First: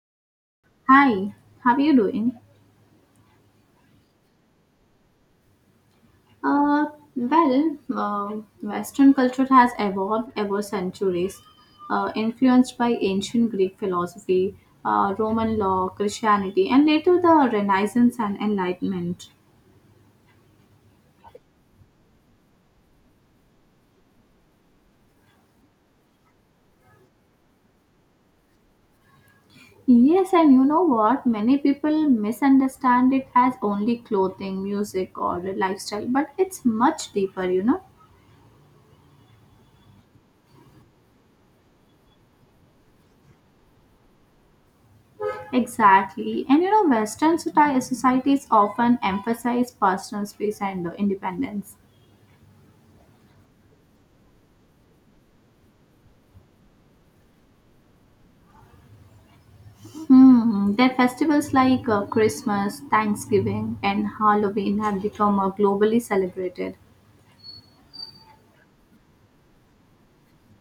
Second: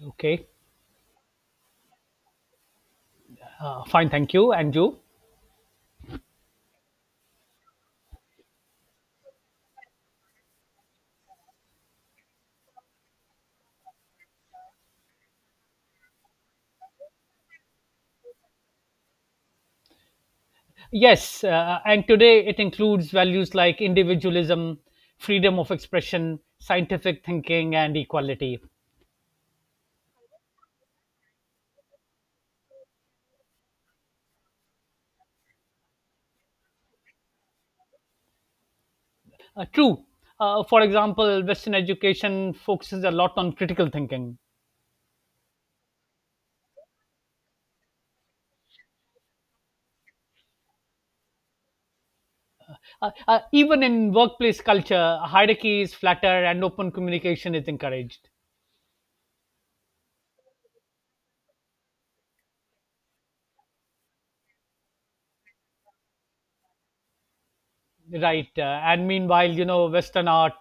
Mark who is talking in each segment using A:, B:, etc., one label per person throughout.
A: Okay,
B: Hi, how are you doing?
A: fine, thank you, and you?
B: Uh, well, uh, Western culture has evolved over centuries, influenced by ancient Greek philosophy, Roman law, Christianity, and later the Renaissance and Enlightenment.
A: Yes, and today it includes values like individualism, freedom of expression, scientific thinking, and equality.
B: Yes, and you know what? Many people misunderstand it as only clothing, music, or lifestyle, but it's much deeper, you know?
A: True. For example, Western education focuses a lot on critical thinking.
B: Exactly. And you know, societies often emphasize personal space and independence.
A: Even in workplace culture, hierarchy is flatter and open communication is encouraged.
B: Hmm, their festivals like Christmas, Thanksgiving, and Halloween have become globally celebrated.
A: Right. And meanwhile, Western art,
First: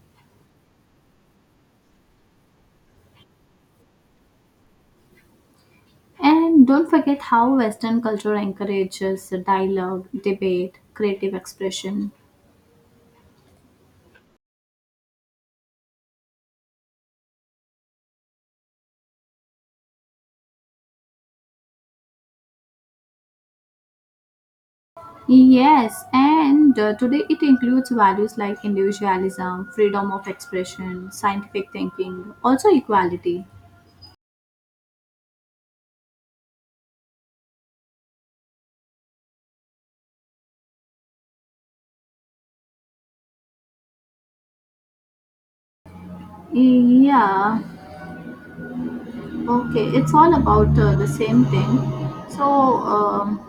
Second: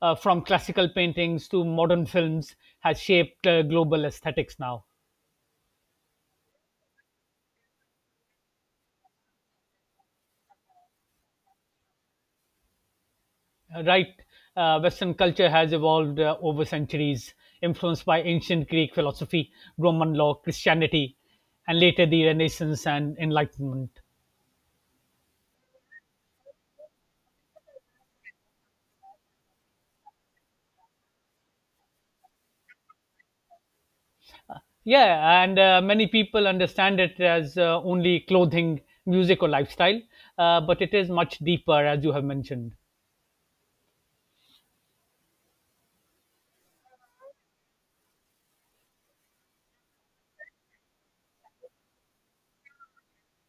A: from classical paintings to modern films, has shaped global aesthetics now.
B: And don't forget how Western culture encourages dialogue, debate, creative expression.
A: Right. Western culture has evolved over centuries, influenced by ancient Greek philosophy, Roman law, Christianity, and later the Renaissance and Enlightenment.
B: Yes, and today it includes values like individualism, freedom of expression, scientific thinking, also equality.
A: Yeah, and many people understand it as only clothing, music, or lifestyle, but it is much deeper, as you have mentioned.
B: Yeah, okay, it's all about the same thing. So,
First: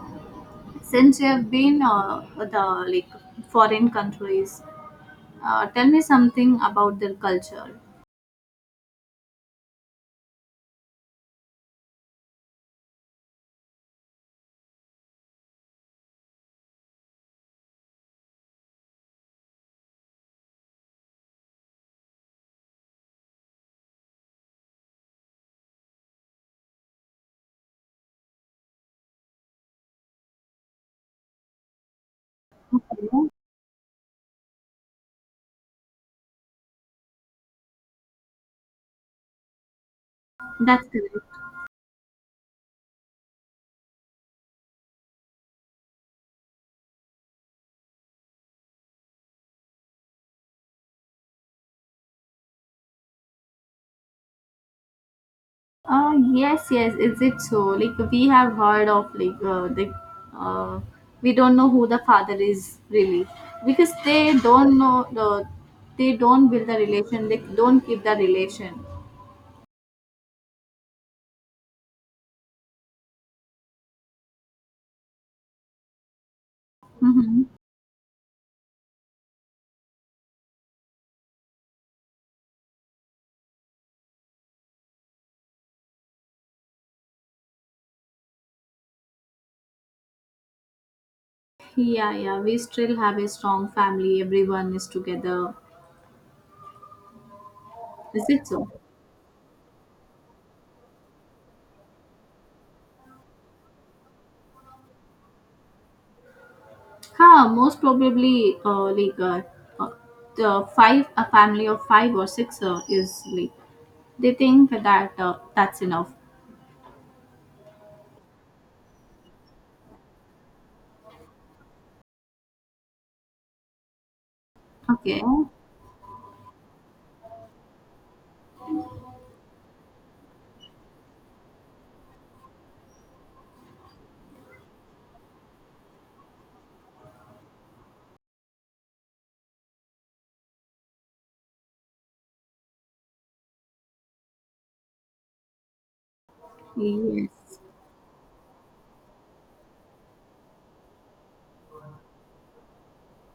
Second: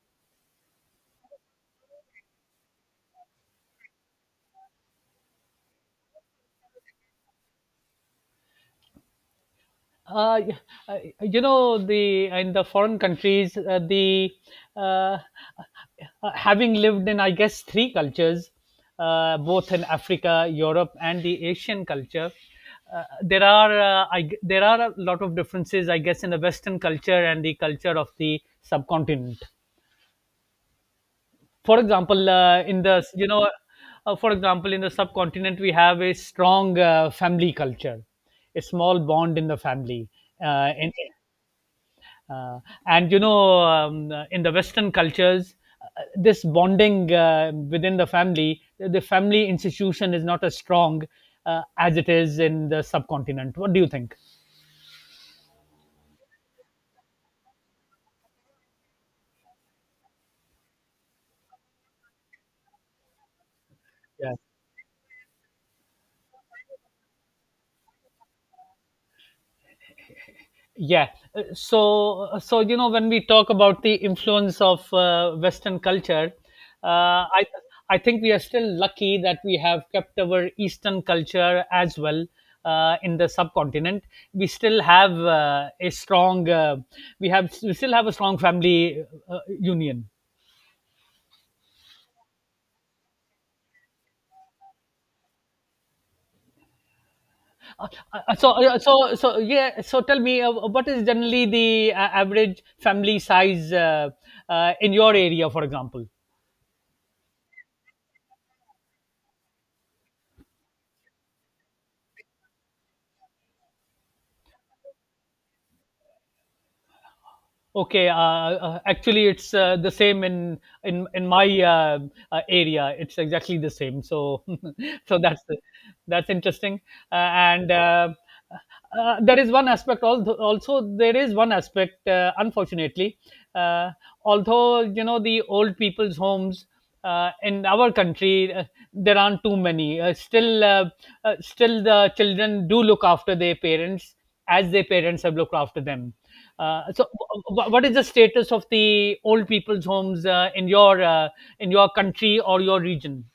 B: since you have been the like foreign countries tell me something about their culture.
A: Uh, y- you know the in the foreign countries the uh, uh, having lived in, I guess, three cultures, both in Africa, Europe, and the Asian culture. There are a lot of differences, I guess, in the Western culture and the culture of the subcontinent. For example, in the you know, for example, in the subcontinent we have a strong family culture, a small bond in the family. Uh,
B: That's
A: in,
B: correct.
A: uh, in the Western cultures, uh, this bonding within the family institution is not as strong as it is in the subcontinent. What do you think?
B: Yes, is it so? Like we have heard of like the uh, we don't know who the father is, really, because they
A: Yeah.
B: don't know they don't build the relation, they don't keep the relation.
A: Yeah. So, when we talk about the influence of Western culture, uh,
B: Hmm.
A: I I think we are still lucky that we have kept our Eastern culture as well in the subcontinent. We still have a strong, we still have a strong family union.
B: Yeah, yeah, we still have a strong family, everyone is together.
A: Uh,
B: Is it
A: so,
B: so?
A: so, so, yeah. So, tell me, what is generally the average family size in your area, for example?
B: Most probably, like uh, the five, a family of five or six is like they think that that's enough.
A: Okay, actually, it's the same in my area. It's exactly the same. So, so
B: Okay.
A: that's interesting. And there is one aspect. Although, also, there is one aspect. Unfortunately, uh, although the old people's homes in our country, there aren't too many. Still, still the children do look after their parents as their parents have looked after them. Uh, so, wh-
B: Yes.
A: wh- what is the status of the old people's homes in your country or your region?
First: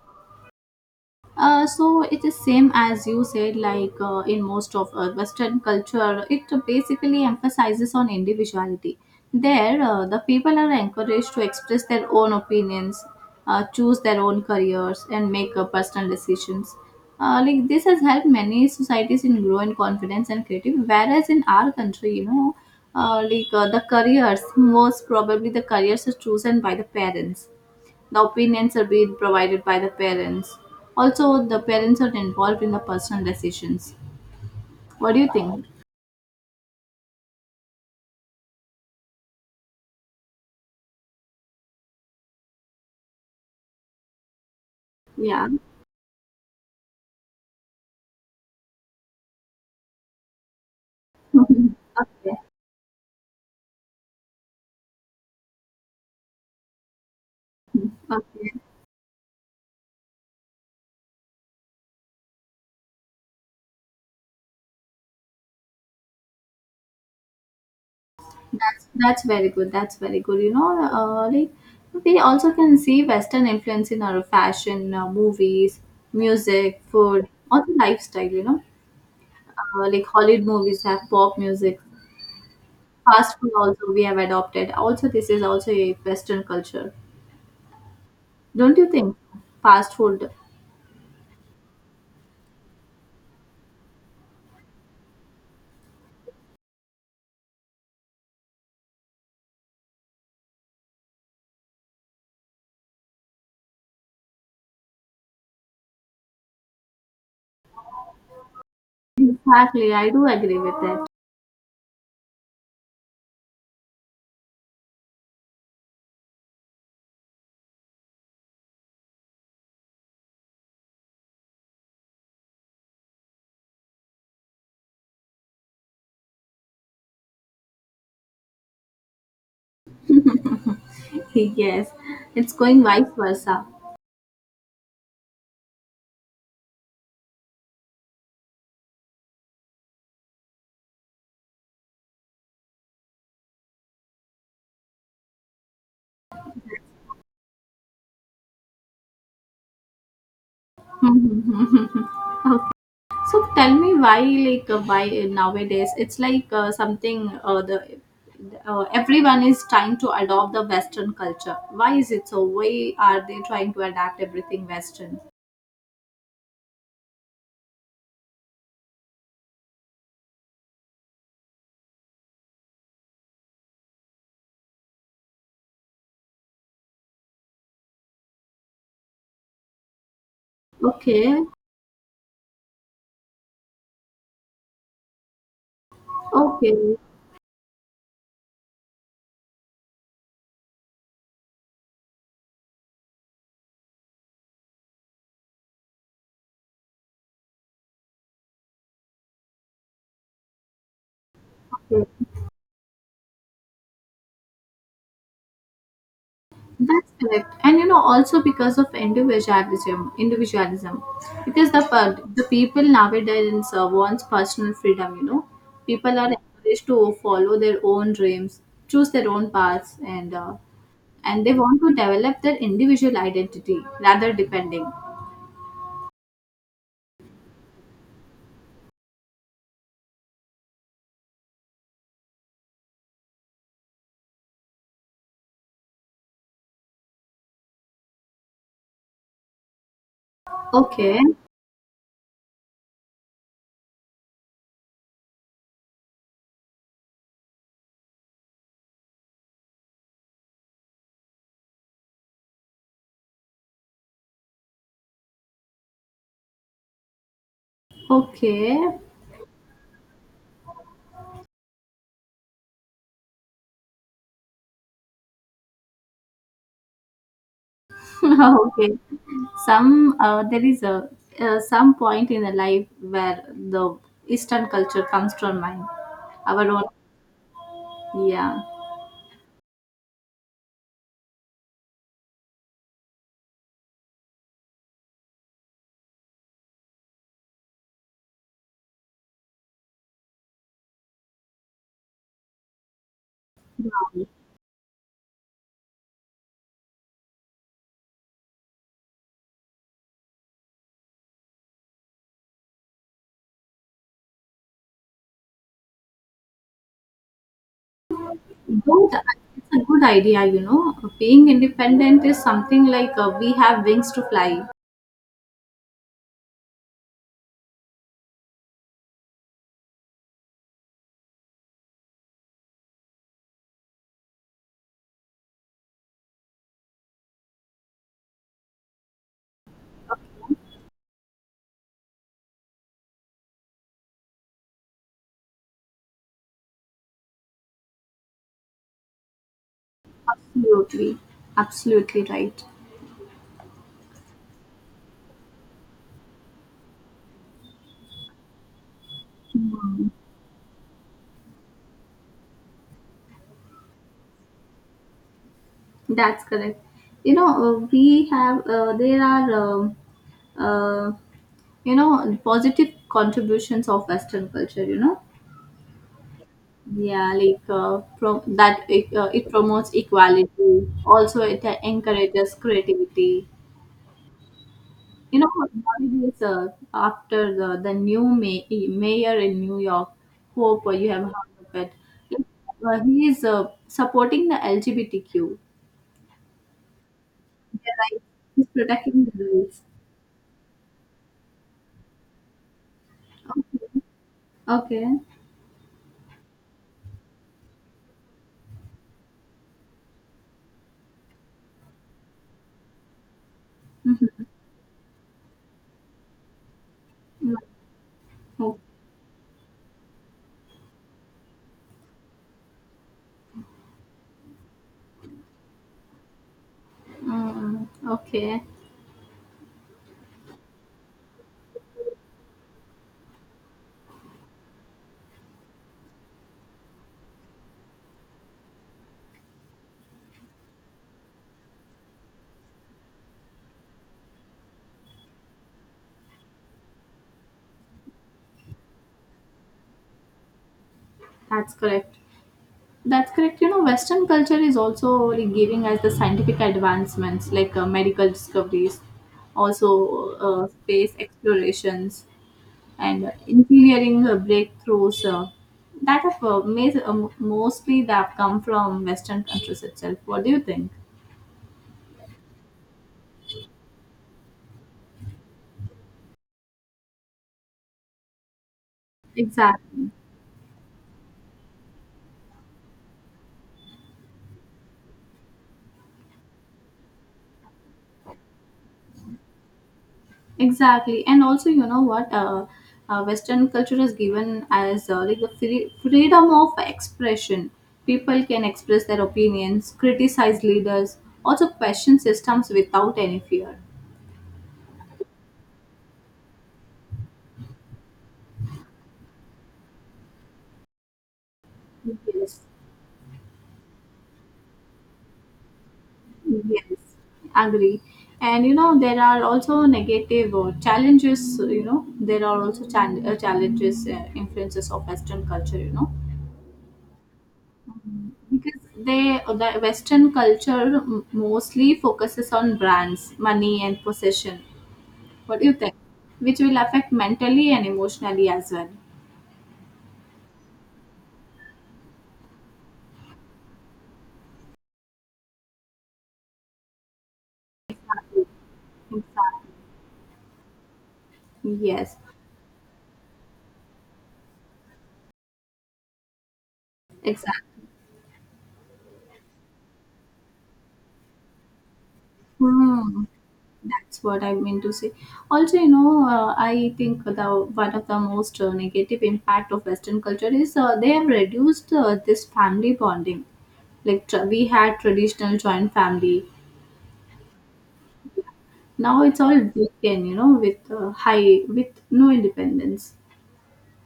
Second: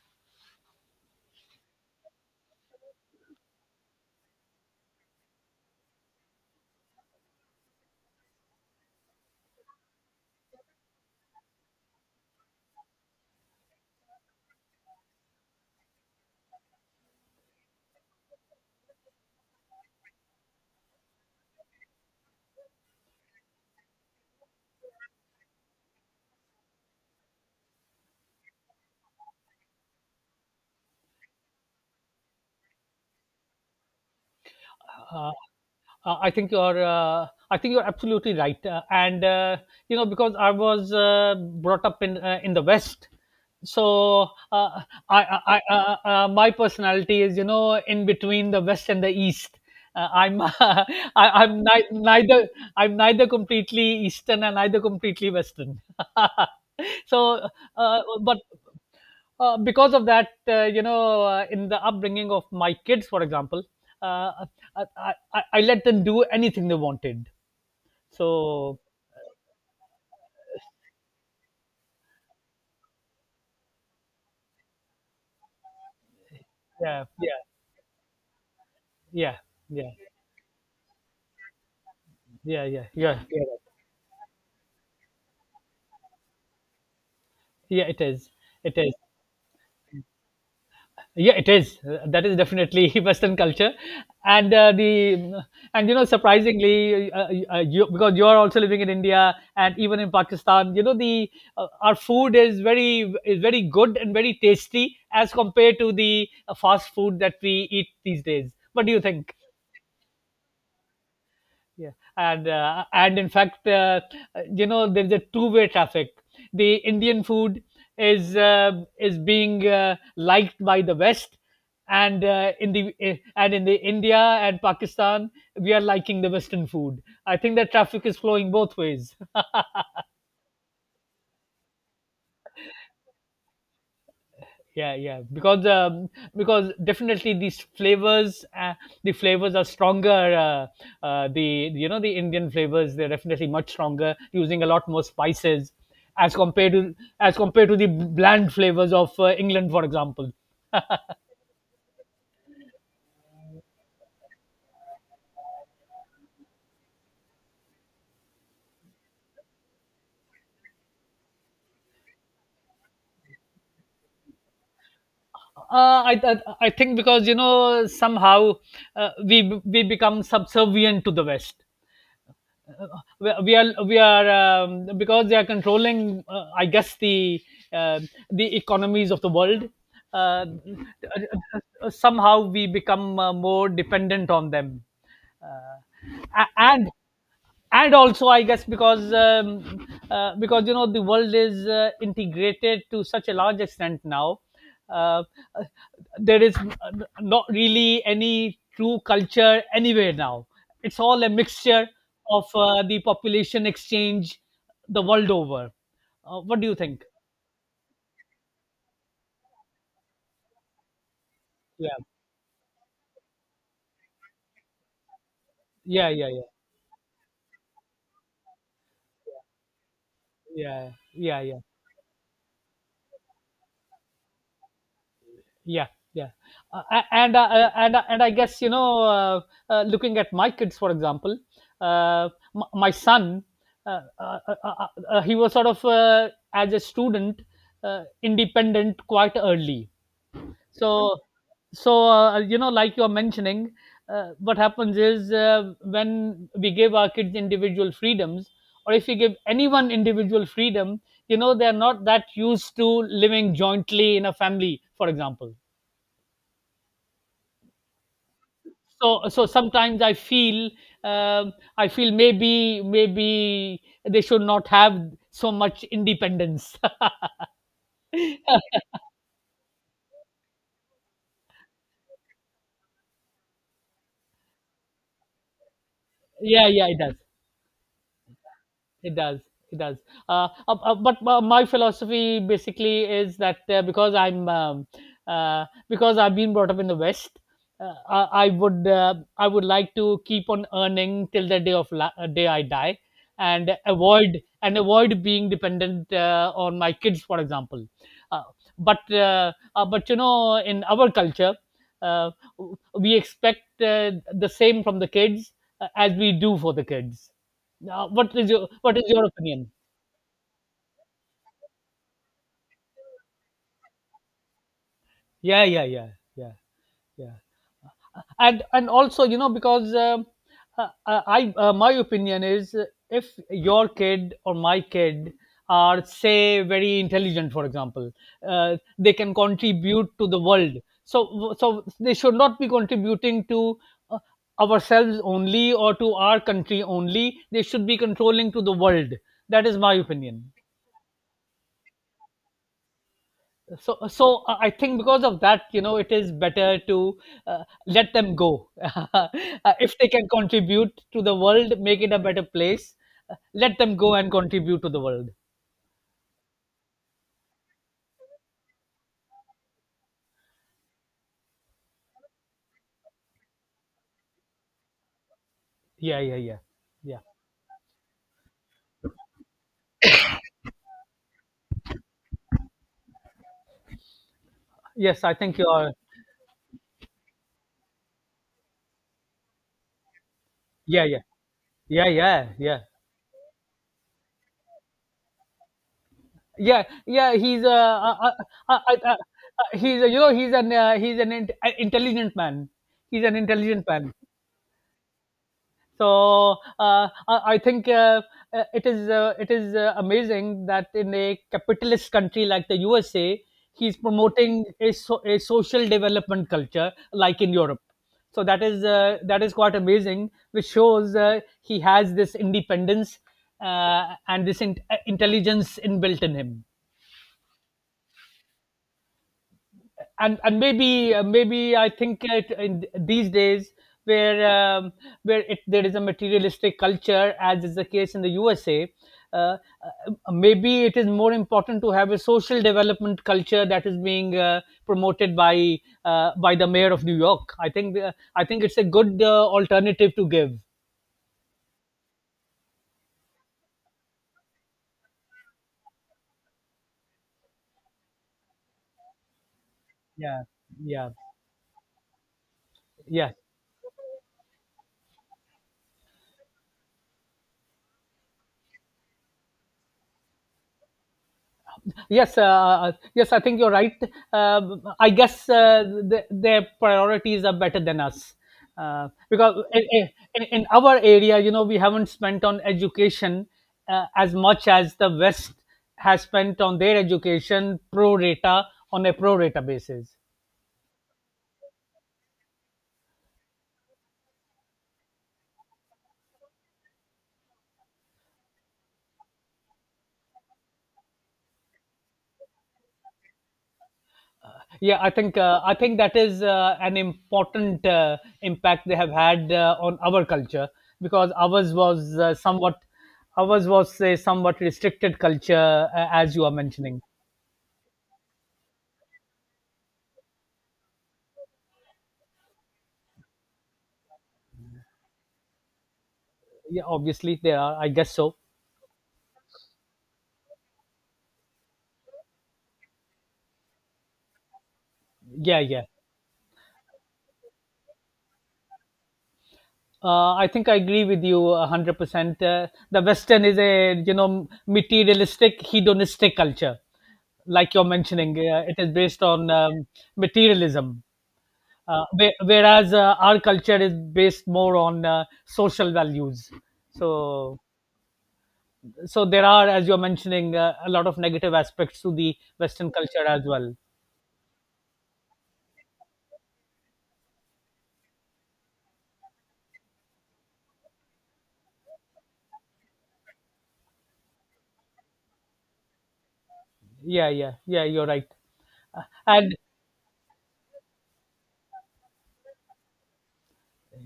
B: So it is same as you said. Like in most of western culture, it basically emphasizes on individuality. There the people are encouraged to express their own opinions, choose their own careers and make personal decisions. Like this has helped many societies in growing confidence and creativity, whereas in our country, you know, like the careers most probably the careers are chosen by the parents, the opinions are being provided by the parents. Also, the parents are involved in the personal decisions. What do you
A: Uh,
B: think?
A: I think you're. I think you're absolutely right, and you know, because I was brought up in the West, so uh,
B: Yeah.
A: I my personality is, you know, in between the West and the East. I'm I'm ni-
B: Okay.
A: neither I'm neither completely Eastern and neither completely Western. so, uh, but
B: Okay.
A: uh, because of that, you know, in the upbringing of my kids, for example, uh, I, I, I let them do anything they wanted. So,
B: That's very good. That's very good. You know, like we also can see Western influence in our fashion, movies, music,
A: yeah,
B: food,
A: yeah,
B: or the lifestyle. You know,
A: yeah, yeah,
B: like Hollywood movies have pop music.
A: yeah, yeah, yeah,
B: Fast
A: yeah.
B: food also we have adopted. Also, this is also a Western culture.
A: Yeah, it is. It
B: Don't you
A: is.
B: think? Fast food.
A: Yeah, it is. That is definitely Western culture, and uh, the and you know, surprisingly, you, because you are also living in India and even in Pakistan, you know, the our food is very good and very tasty as compared to the fast food that we eat these days. What do you think?
B: Exactly, I do agree with it.
A: Yeah, and in fact, you know, there's a two-way traffic. The Indian food is uh, is being liked by the West, and in the eh, and in the India and Pakistan we are liking the Western food. I think that traffic is flowing both ways.
B: Yes, it's going vice versa.
A: Yeah, yeah, because definitely these flavors, the flavors are stronger. Uh, uh, the you know the Indian flavors, they're definitely much stronger, using a lot more spices as compared to the bland flavors of England, for example.
B: Okay. So tell me why, like, why nowadays it's like something the everyone is trying to adopt the Western culture. Why is it so? Why are they trying to adapt everything Western?
A: I think because, you know, somehow we become subservient to the West. We are because they are controlling, I guess, the uh, economies of the world. Uh,
B: Okay,
A: somehow we become more dependent on them, and
B: okay.
A: and also, I guess, because because, you know, the world is integrated to such a large extent now uh, uh, there is not really any true culture anywhere now. It's all a mixture
B: Okay.
A: of the population exchange the world over. What do you think?
B: That's correct, and you know, also because of individualism, individualism, because
A: Yeah,
B: the people nowadays wants personal freedom. You know,
A: yeah,
B: people are
A: yeah, yeah,
B: encouraged to follow their own dreams, choose their own paths,
A: yeah, yeah,
B: and they
A: yeah,
B: want to develop their individual identity rather depending.
A: yeah, yeah. And I guess, you know, looking at my kids, for example, uh, my son, he was sort of, as a student, independent quite early. So,
B: Okay,
A: so, you know, like you're mentioning, what happens is, when we give our kids individual freedoms, or if we give anyone individual freedom, you know, they're not that used to living jointly in a family, for example.
B: okay,
A: So, so sometimes I feel maybe, maybe they should not have so much independence.
B: okay. Some There is a some point in the life where the Eastern culture comes to our mind,
A: Yeah,
B: our own.
A: yeah, it does.
B: Yeah.
A: It does. It does. But my philosophy basically is that, because I'm, because I've been brought up in the West, I would like to keep on earning till the day I die, and avoid being dependent on my kids, for example. Uh, but uh, uh, but, you know, in our culture, uh, we expect the same from the kids as we do for the kids. Now, what is your
B: Good.
A: opinion?
B: It's a good idea, you know. Being independent is something like we have wings to fly.
A: Yeah, yeah, yeah, yeah, yeah. And also, you know, because I my opinion is, if your kid or my kid are, say, very intelligent, for example, they can contribute to the world. So they should not be contributing to... Uh, ourselves only or to our country only. They should be controlling to the world. That is my opinion.
B: Absolutely. Absolutely right.
A: So, I think, because of that, you know, it is better to let them go. uh, if
B: Hmm.
A: they can contribute to the world, make it a better place, let them go and contribute to the world.
B: That's correct. You know, there are, uh, you know, positive contributions of Western culture, you know.
A: Yeah, yeah, yeah, yeah,
B: Yeah, like that it, it promotes equality. Also, it encourages creativity.
A: yes, I
B: You know,
A: think you are.
B: nowadays, after the mayor in New York, Hope,
A: Yeah,
B: you have
A: yeah,
B: heard of it,
A: yeah, yeah, yeah,
B: he is supporting the LGBTQ.
A: yeah, yeah. He's a,
B: Their rights.
A: uh,
B: He's
A: uh, uh,
B: protecting the rights.
A: he's a, you know, he's an, he's an intelligent man. He's an intelligent
B: Okay.
A: man.
B: Okay.
A: So, I think, it is amazing that in a capitalist country like the USA he's promoting a, so, a social development culture like in
B: Mm-hmm.
A: Europe.
B: Mm-hmm.
A: So that
B: Okay.
A: is that is quite amazing, which shows he has this independence and this intelligence inbuilt in him.
B: Mm, okay.
A: And maybe, maybe I think, it, in these days where um, where there is a materialistic culture, as is the case in the USA, uh, uh, maybe it is more important to have a social development culture that is being promoted by by the mayor of New York. I think it's a good alternative to give.
B: That's correct. That's correct. You know, Western culture is also like giving us the scientific advancements like medical discoveries, also
A: Yeah, yeah,
B: space explorations and
A: yeah.
B: engineering breakthroughs that mostly that come from Western countries itself. What do you think?
A: Yes, I think you're right. I guess their priorities are better than us. Because in,
B: Exactly,
A: in, in our area, you know, we haven't spent on education as much as the West has spent on their education pro rata, on a pro rata basis.
B: exactly, and also you know what? Western culture is given as like the freedom of expression. People can express their opinions, criticize leaders, also question systems without any fear.
A: Yeah, I think that is an important impact they have had on our culture, because ours was
B: Yes.
A: somewhat, ours was, say, somewhat restricted culture, as you are
B: Yes,
A: mentioning.
B: agree. And you know, there are also negative challenges. You know, there are also challenges, influences of Western culture, you know,
A: Yeah, obviously there are. I guess so.
B: because the Western culture mostly focuses on brands, money, and possession. What
A: Yeah,
B: do you
A: yeah.
B: think? Which will affect mentally and emotionally as well.
A: I think I agree with you 100%. The Western is a, materialistic, hedonistic culture, like you're mentioning. It is based on,
B: Exactly.
A: materialism, uh,
B: Yes,
A: whe- whereas uh, our culture is based more on social values. So so there are, as you're mentioning, a lot of negative aspects to the Western
B: exactly.
A: culture as well.
B: That's what I mean to say. Also, you know, I think the one of the most negative impact of Western culture is they have reduced this family bonding. Like we had traditional joint family,
A: Yeah, yeah, yeah, you're right. Uh,
B: now it's
A: and
B: all broken. You know, with high with no independence.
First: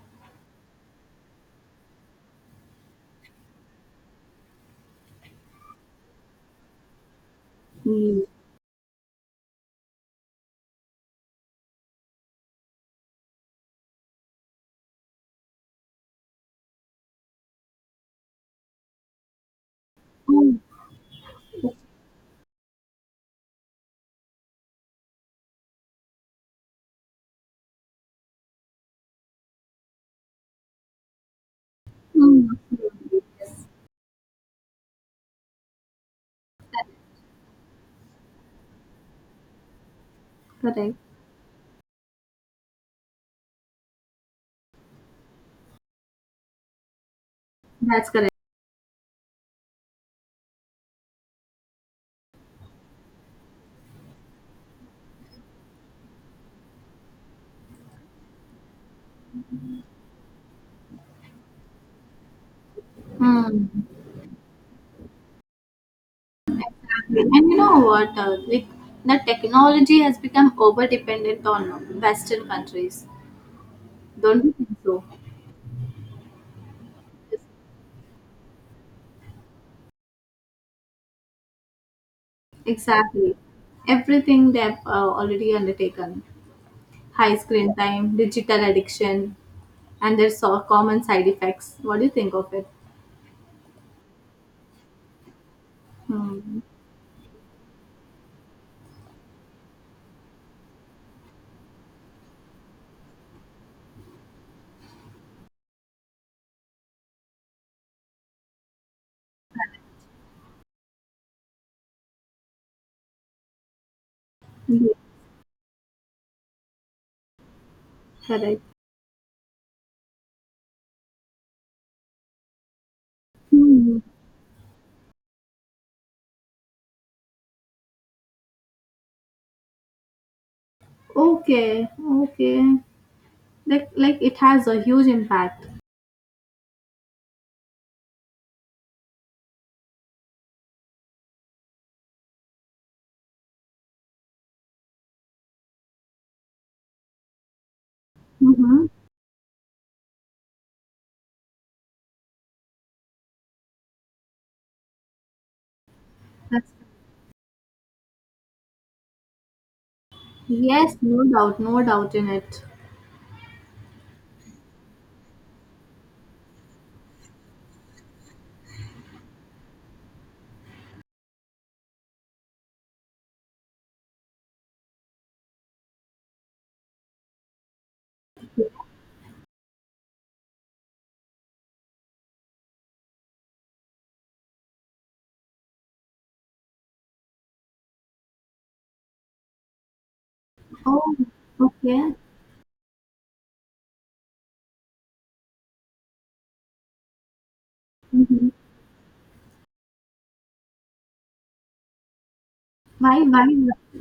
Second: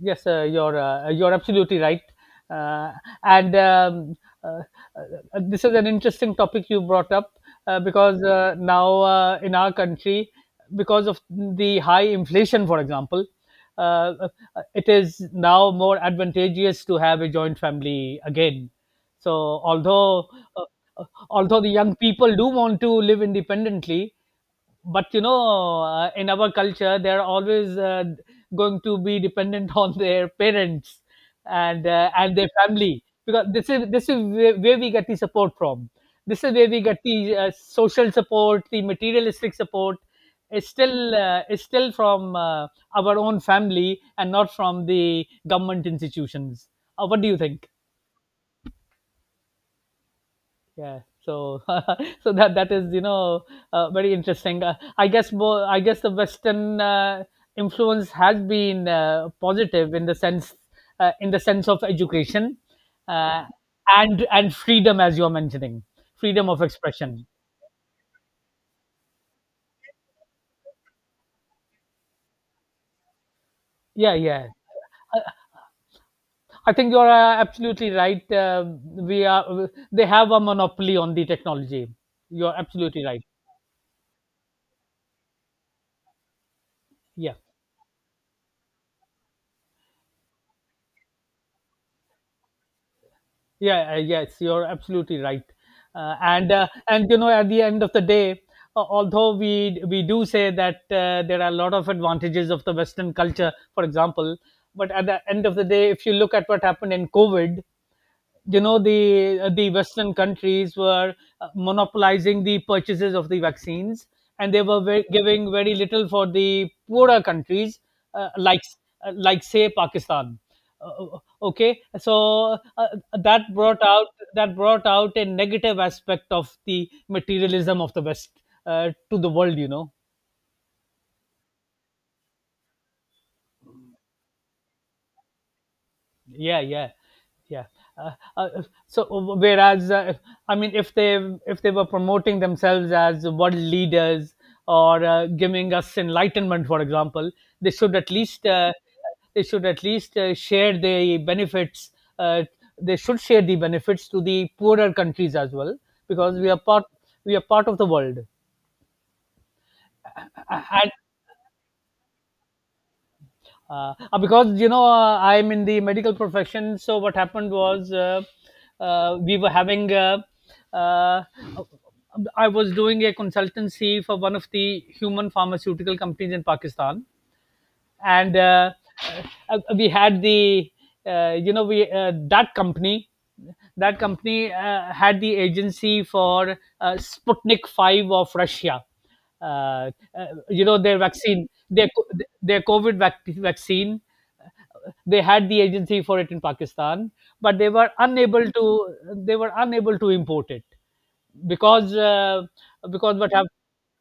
A: yes, uh, you're you're absolutely right. Uh, and uh, this is an interesting topic you brought up, because
B: Mm.
A: now, in our country, because of the high inflation, for example, uh, uh, it is now more advantageous to have a joint family again. So although
B: Oh,
A: uh, uh, although the young people do want to live independently, but in our culture they're always going to be dependent on their parents and
B: mm,
A: their family because
B: yes,
A: this is where we get the support from. This is where we get the social support. The materialistic support is
B: correct.
A: still from our own family and not from the government institutions. What do you think?
B: That's correct.
A: Yeah, so so that is, very interesting. I guess the western influence has been positive in the sense, in the sense of education uh,
B: Mm,
A: and freedom, as you're mentioning. Freedom of
B: exactly.
A: expression.
B: And you know what? Like the technology has become over dependent on Western countries.
A: Yeah,
B: Don't
A: yeah.
B: you think so?
A: I think you're absolutely right. We are, they have a monopoly on the technology. You're absolutely right.
B: Exactly. Everything they've already undertaken high
A: Yeah,
B: screen time, digital addiction, and their so common side effects. What do you think of it?
A: yeah. Yes, you're absolutely right.
B: Hmm.
A: And you know, at the end of the day, although we do say that there are a lot of advantages of the western culture, for example, but at the end of the day, if you look at what happened in covid, you know, the western countries were monopolizing the purchases of the vaccines, and they were
B: Yeah,
A: very, giving very little for the poorer countries.
B: correct.
A: Like, like say pakistan. Okay, so that brought
B: Hmm.
A: out, that brought out a negative aspect of the materialism of the west to the world, you know.
B: Okay, okay. Like it has a huge impact.
A: Yeah, yeah, yeah. uh, uh, so whereas I mean, if they, if they were promoting themselves as world leaders or giving us enlightenment, for example, they should at least
B: Mm-hmm.
A: share the benefits. uh, they should share the benefits to the poorer countries as well, because we are
B: That's,
A: part, we are part of the world. And
B: yes, no doubt, no doubt in it.
A: Because you know, I'm in the medical profession, so what happened was we were having uh, I was doing a consultancy for one of the human pharmaceutical companies in pakistan. And We had the you know, we that company had the agency for Sputnik 5 of Russia. Uh, you know, their
B: Oh,
A: vaccine,
B: okay.
A: their COVID vaccine. They had the agency for it in Pakistan, but they were unable
B: Mm-hmm.
A: to, they were unable to import it. because uh, because
B: Why,
A: what
B: why,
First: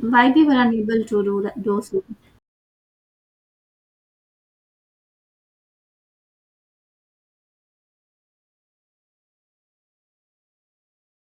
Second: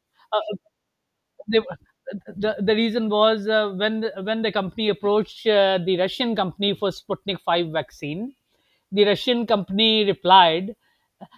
B: why they were unable to do that,
A: they
B: do so?
A: the reason was, when the company approached the Russian company for Sputnik 5 vaccine, the Russian company replied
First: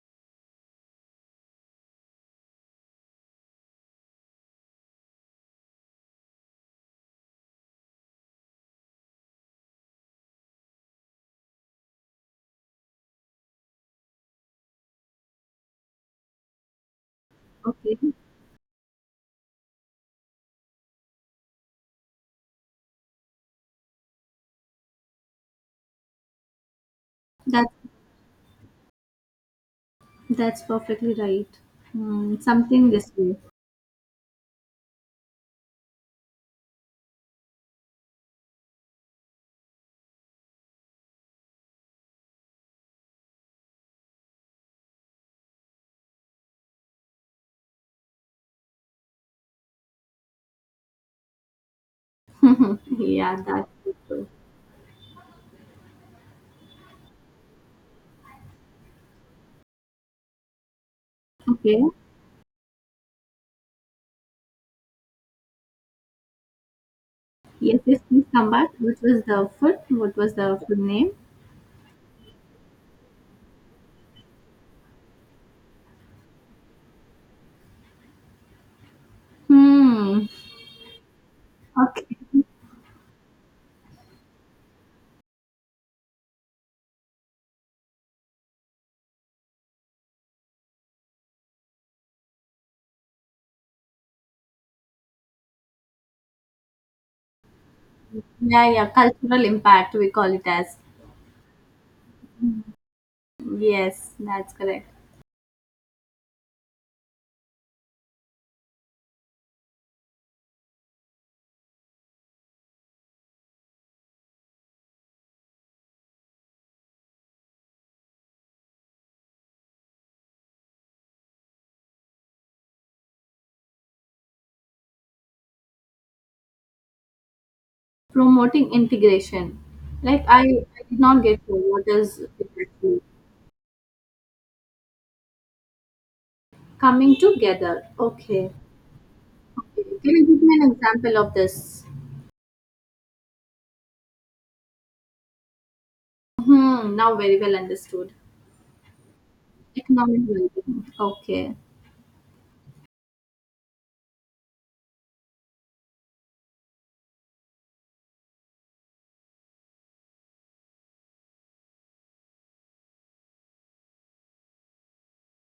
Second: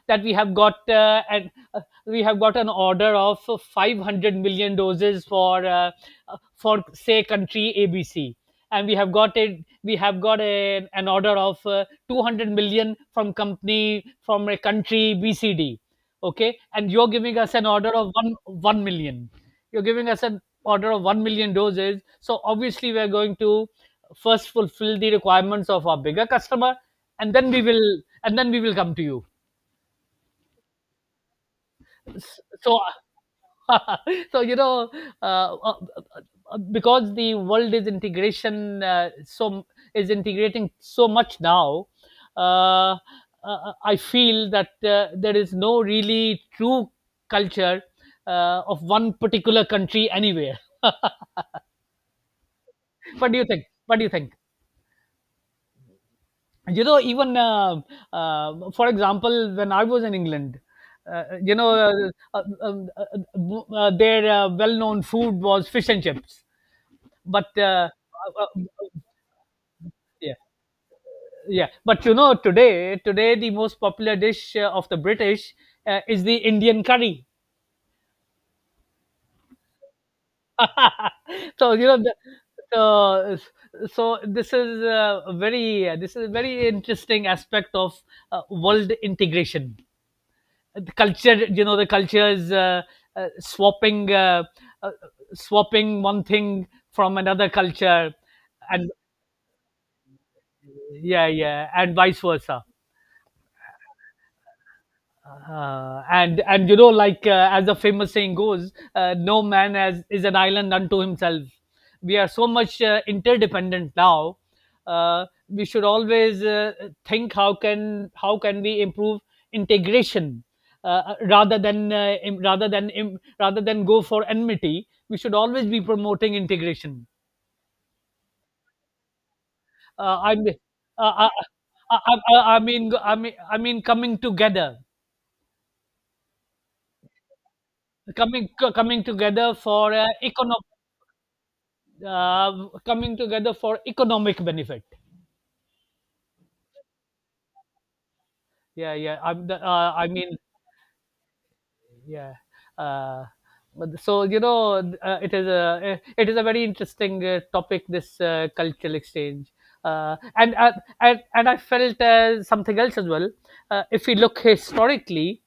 A: that we have got we have got an order of 500 million doses for say country ABC, and we have got a we have got a, an order of 200 million from company from a country BCD. Okay, and you're giving us an order
B: Okay,
A: of one million, you're giving us an order of 1 million doses, so obviously we're going to first fulfill the requirements of our bigger customer, and then we
B: that.
A: will, and then we will come to you.
B: That's perfectly right. Mm,
A: So
B: something this way.
A: so you know, uh, uh, because the world is integration so is integrating so much now. I feel that there is no really true culture of one particular country anywhere. What do
B: Yeah,
A: you think?
B: that's true.
A: You know, even for example, when I was in england, you know
B: Okay.
A: uh, um, uh, their well-known food was fish and chips, but
B: Yes, yes, please
A: uh, uh,
B: come back. What was the food? What was
A: yeah,
B: the food name?
A: yeah. But you know, today, the most popular dish of the british is the indian curry.
B: Hmm.
A: So you know, the,
B: Okay.
A: so so this is a very this is a very interesting aspect of world integration. The culture, you know, the culture is swapping, uh, swapping one thing from another culture.
B: Yeah,
A: And
B: yeah. Cultural impact, we call it as.
A: yeah, yeah, and vice versa.
B: Yes, that's correct.
A: And you know, like, as the famous saying goes, no man has, is an island unto himself. We are so much interdependent now. We should always think how can, how can we improve integration, rather than im- rather than im- rather than go for enmity. We should always be promoting integration.
B: Promoting integration.
A: I mean,
B: I did
A: uh,
B: not
A: I,
B: get you. What
A: I,
B: is it
A: I mean,
B: actually?
A: coming together,
B: Coming together. Okay.
A: coming together
B: Okay.
A: for
B: Can you give me
A: economic
B: an example of this?
A: coming together for economic benefit.
B: Hmm. Now, very well understood.
A: Yeah, yeah. I
B: Economic
A: mean,
B: well being. Okay.
A: yeah. Uh, but so you know, it is a very interesting topic, this cultural exchange, uh, and, uh, and I felt something else as well. If we look historically,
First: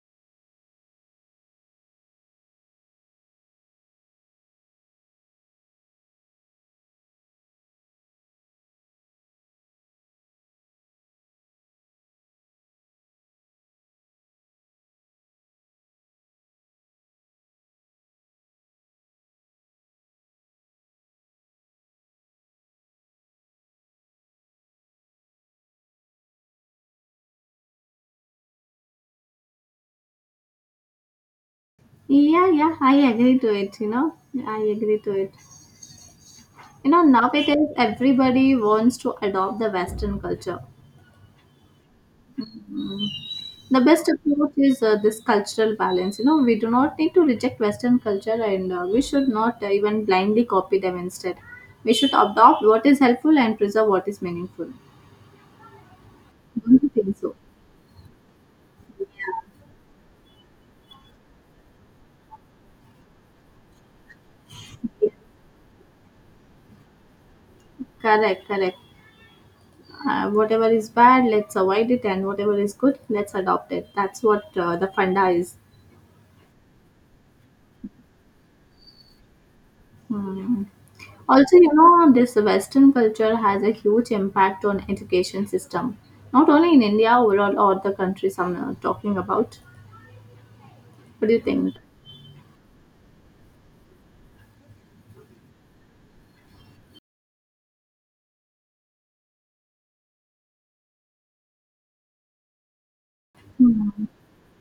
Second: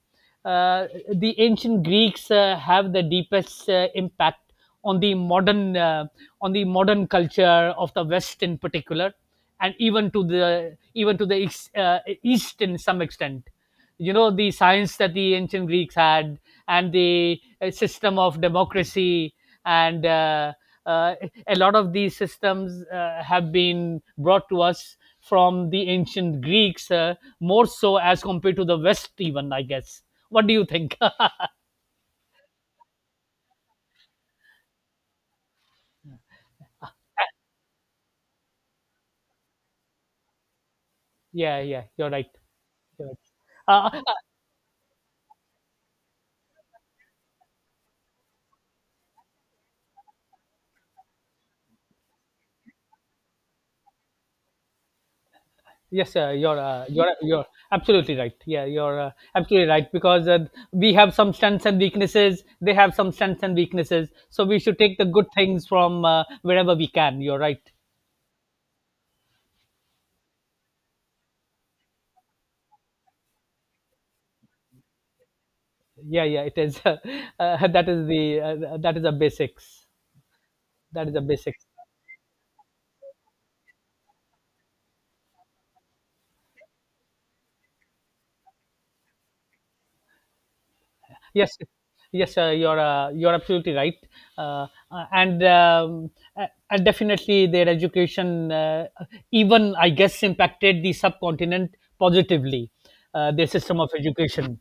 A: the ancient Greeks have the deepest impact on the modern uh, on the modern culture of the West in particular, and even to the East in some extent. You know, the science that the ancient Greeks had, and the system of democracy, and uh, a lot of these systems have been brought to us from the ancient Greeks, more so as compared to the West, even I guess. What do you think?
B: Yeah, yeah, I agree to it, you know. I agree to it. You know, nowadays everybody wants to adopt the Western culture.
A: Yeah, yeah, you're right.
B: Mm.
A: You're
B: The
A: right. Uh,
B: best approach is this cultural balance. You know, we do not need to reject Western culture and we should not even blindly copy them instead. We should adopt what is helpful and preserve what is meaningful.
A: Yes, you're
B: Don't you think so?
A: you're absolutely right. Yeah, you're absolutely right, because we have some strengths and weaknesses. They have some strengths and weaknesses. So we should take the
B: Yeah.
A: good things from wherever we can. You're right.
B: Correct, correct. Whatever is bad, let's avoid it, and whatever is good, let's adopt it. That's what the funda is.
A: Yeah, yeah, it is. That is the that is the basics.
B: Hmm.
A: That is the
B: Also,
A: basics.
B: you know, this Western culture has a huge impact on education system, not only in India overall or the countries I'm talking about. What do you
A: Yes,
B: think?
A: yes, you're absolutely right. And A- and definitely their education, even I guess, impacted the subcontinent positively. Their system of
B: Hmm,
A: education.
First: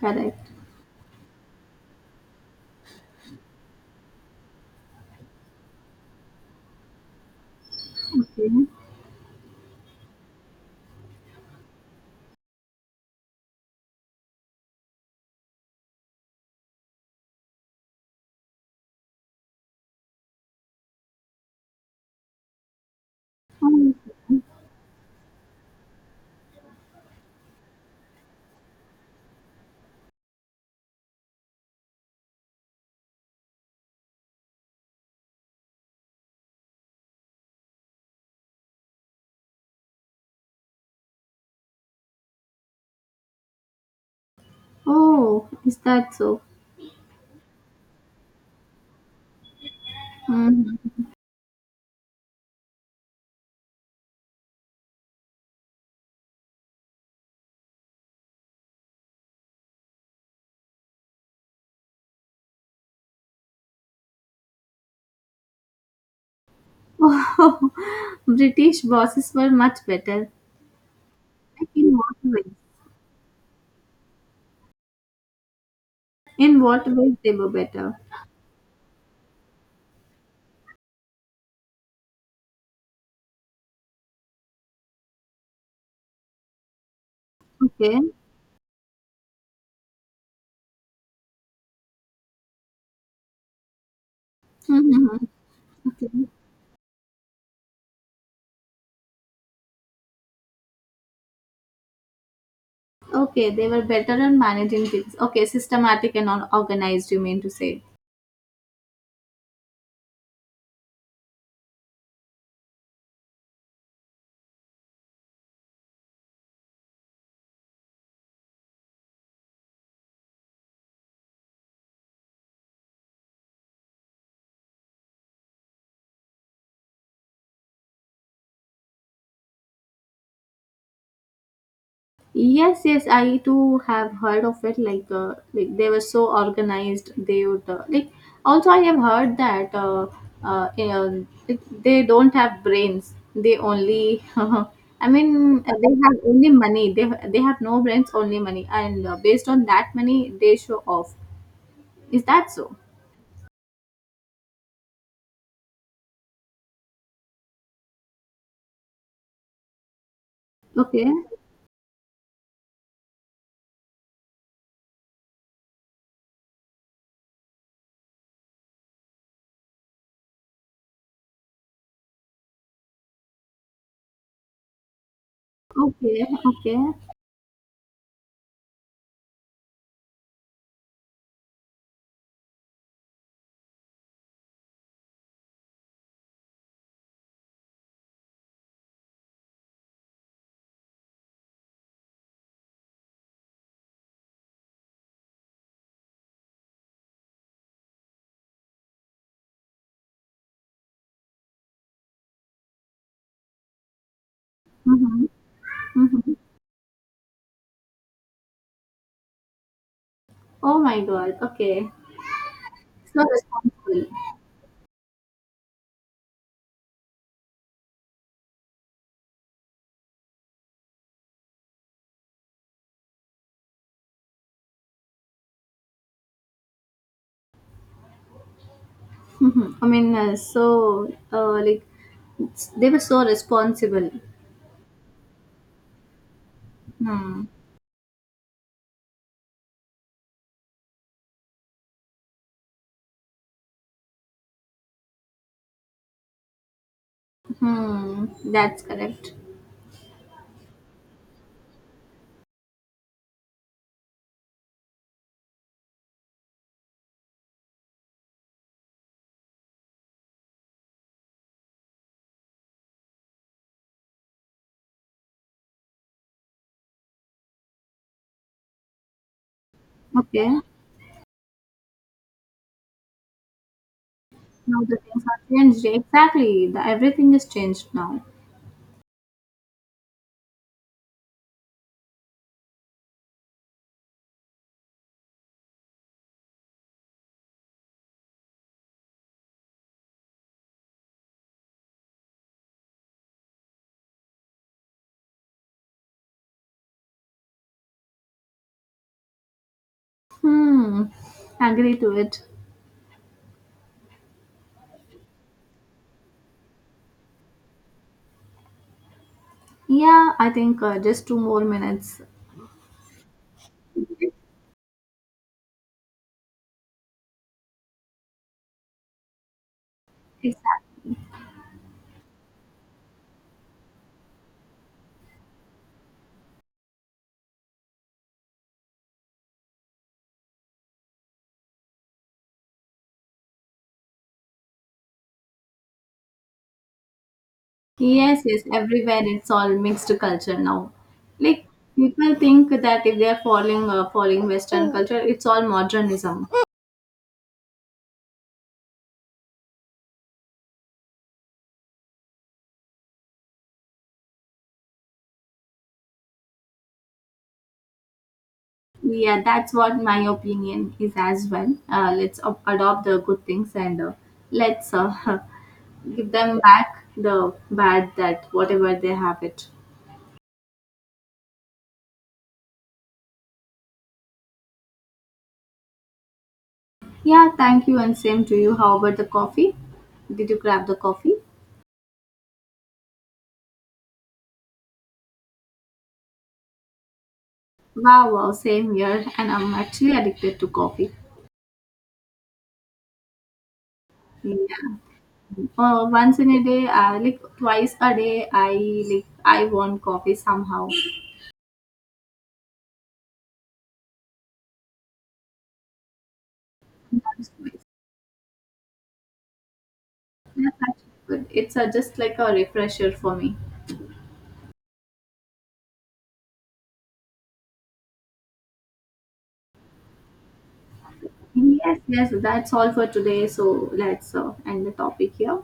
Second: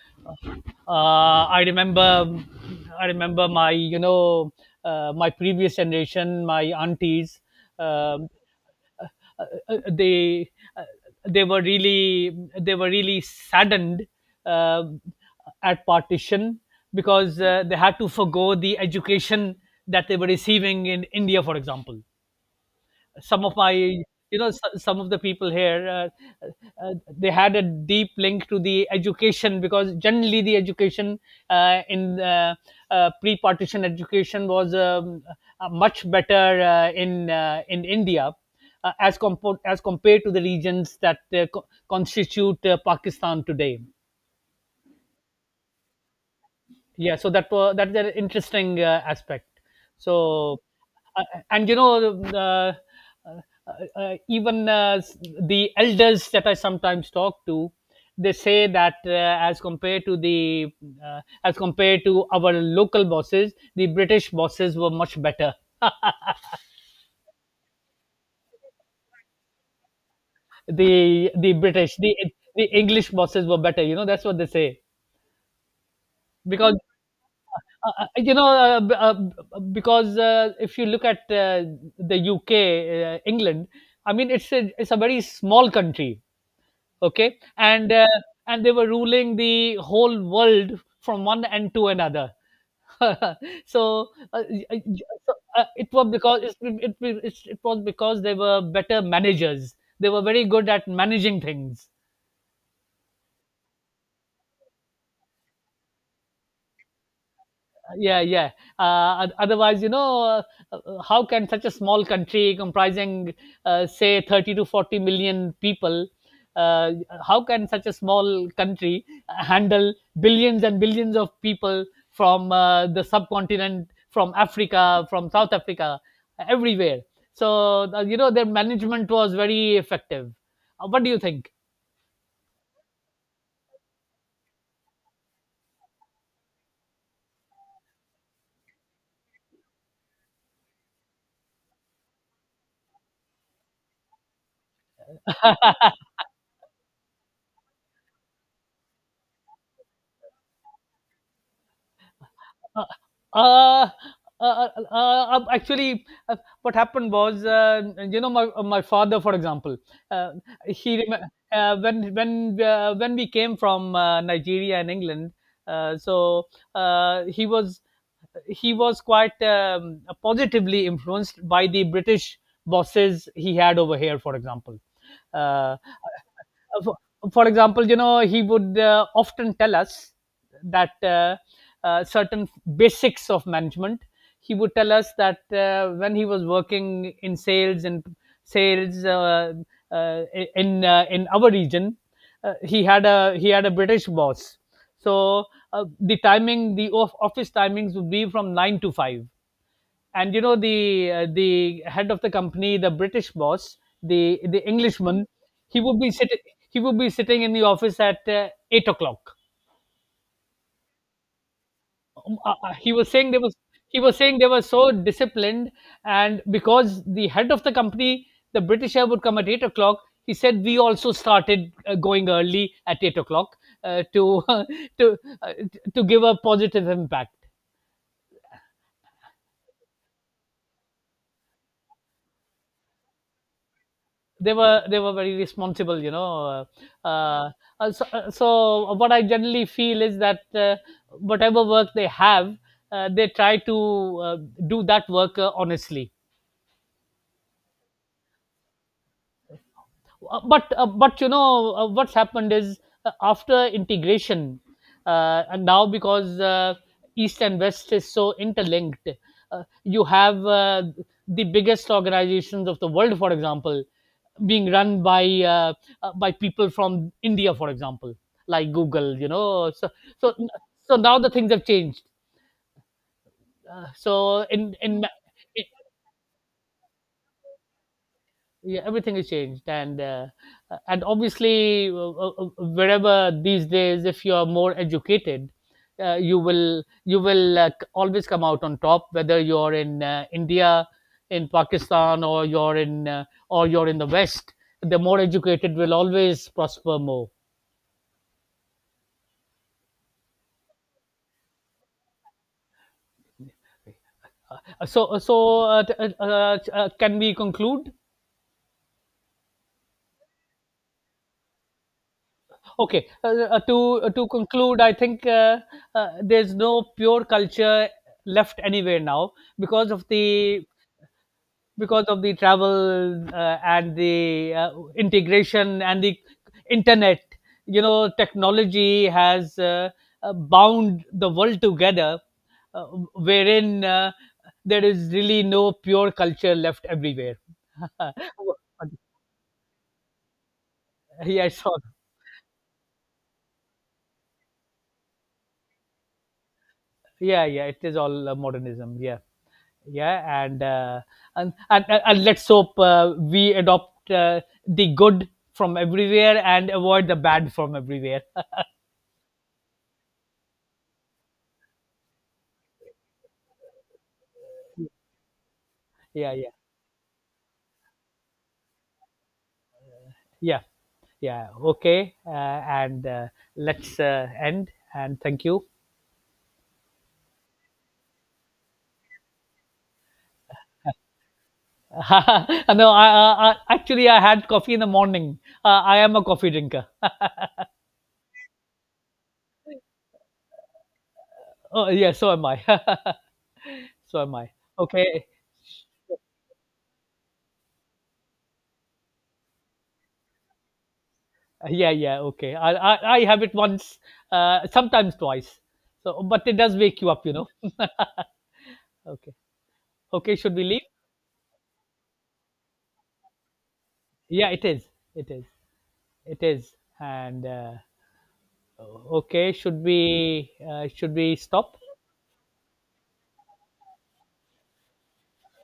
B: correct.
A: I remember, I remember my, you know, my previous generation, my aunties. Um,
B: Okay.
A: they uh, they were really, they were really saddened uh, at partition because they had to forgo the education that they were receiving in India, for example. Some of my,
B: Oh,
A: some of the people here, uh, they had a deep link to the education because generally the education in pre-partition education was much better in India as compared to the regions that constitute Pakistan today.
B: oh, is that so?
A: Yeah, so that's an interesting aspect. So,
B: Mhm.
A: uh, and you know, the elders that I sometimes talk to, they say that as compared to our local bosses, the British bosses were much better.
B: Oh, British bosses were much better.
A: The
B: Like in
A: British, the
B: what ways?
A: the English bosses were better. You know, that's what they say,
B: In
A: because
B: what ways they were better?
A: you know, b- b- because if you look at the UK, England, I mean, it's a very small country, okay,
B: Okay.
A: and they were ruling the whole world from one end to another. so, uh, y- y-
B: Mm-hmm.
A: so, it was
B: Okay.
A: because it was because they were better managers. They were very good at managing things.
B: Okay, they were better on managing things. Okay, systematic and all organized, you mean to say.
A: Yeah, yeah. Otherwise, you know, how can such a small country comprising say 30 to 40 million people, uh, how can such a small country handle billions and billions of people from the subcontinent, from africa, from south africa, everywhere? So you know, their management was very effective. What do you think?
B: Yes, yes, I too have heard of it. Like they were so organized. They would like. Also, I have heard that like, they don't have brains. They only, I mean, they have only money. They have no brains, only money, and based on that money, they show off. Is that so?
A: Uh, uh, Actually, what happened was, you know, my my father, for example, uh, he
B: Okay,
A: when when we came from Nigeria and England, uh, so he was, he was quite positively influenced by the British bosses he had over here, for example. Uh,
B: okay, okay.
A: for, for example, you know, he would often tell us that certain basics of management. He would tell us that when he was working in sales and sales uh, in our region, he had a, he had a British boss. So the office timings would be from 9 to 5, and you know, the head of the company, the british boss, the
B: Mm-hmm.
A: englishman, he would be
B: Mm-hmm.
A: sitting, he would be sitting in the office at 8 o'clock.
B: Oh my God. Okay,
A: Um, uh, uh, he was
B: so
A: saying they was he
B: responsible.
A: was saying they were so disciplined, and because the head of the company, the britisher, would come at 8 o'clock, he said we also started going early at 8 o'clock to to uh, to give a positive impact.
B: Hmm, I mean, like it's- they were so responsible.
A: They were, they were very responsible, you know.
B: Hmm.
A: So, so what I generally feel is that whatever work they have, they try to do that work honestly.
B: Hmm, that's correct.
A: But you know, what's happened is, after integration, and now because east and west is so interlinked, uh, you have the biggest organizations of the world, for example, being run by people from India, for example, like Google. You know, so, so,
B: Okay,
A: so now the things have changed. Uh, so in
B: now the
A: in ma-
B: things are changed. Exactly, the, everything is changed now.
A: yeah, everything has changed, and obviously wherever these days, if you are more educated, you will, you will always come out on top, whether you're in India, in Pakistan, or you're in the West. The more educated will always prosper more.
B: Hmm, agree to it.
A: So, so can we conclude?
B: Yeah, I think just 2 more minutes.
A: Okay, to conclude, I think there's no pure culture left anywhere now because of the,
B: Exactly.
A: because of the travel and the integration and the internet. You know, technology has bound the world together, uh, wherein there is really no pure culture left everywhere.
B: Yes, yes, everywhere it's all mixed culture now.
A: Yes,
B: Like
A: sir.
B: people think that if they are following Western culture, it's all modernism.
A: Yeah, yeah, it is all modernism. Yeah, yeah. And and let's hope we adopt the good from everywhere and avoid the bad from everywhere.
B: Yeah, that's what my opinion is as well. Let's adopt the good things and let's give
A: Yeah, yeah,
B: them back the bad that whatever they have it.
A: yeah, yeah. Okay. And Let's end and thank you.
B: Yeah, thank you, and same to you. How about the coffee? Did you grab the coffee?
A: No, I actually, I had coffee in the morning. I am a coffee drinker.
B: Wow, wow, same here, and I'm actually addicted to coffee.
A: Oh yeah, so am i. So am i.
B: Yeah.
A: Okay.
B: Once in a day, like 2 times a day, I want coffee somehow.
A: Yeah, yeah, okay. I have it once, sometimes twice, so. But it does wake you up, you know.
B: That's nice.
A: Okay. Okay, should we
B: Yeah,
A: leave?
B: that's actually good. It's just like a refresher for me.
A: Yeah, it is, it is, it is. And okay, should we stop?
B: Yes, yes, that's all for today. So let's end the topic here.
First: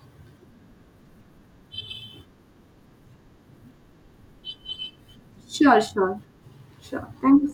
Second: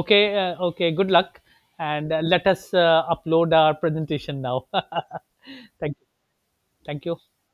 A: Okay, okay, good luck. And let us upload our presentation now.
B: Sure,
A: Thank you.
B: sure,
A: Thank
B: sure.
A: you.
B: Thanks.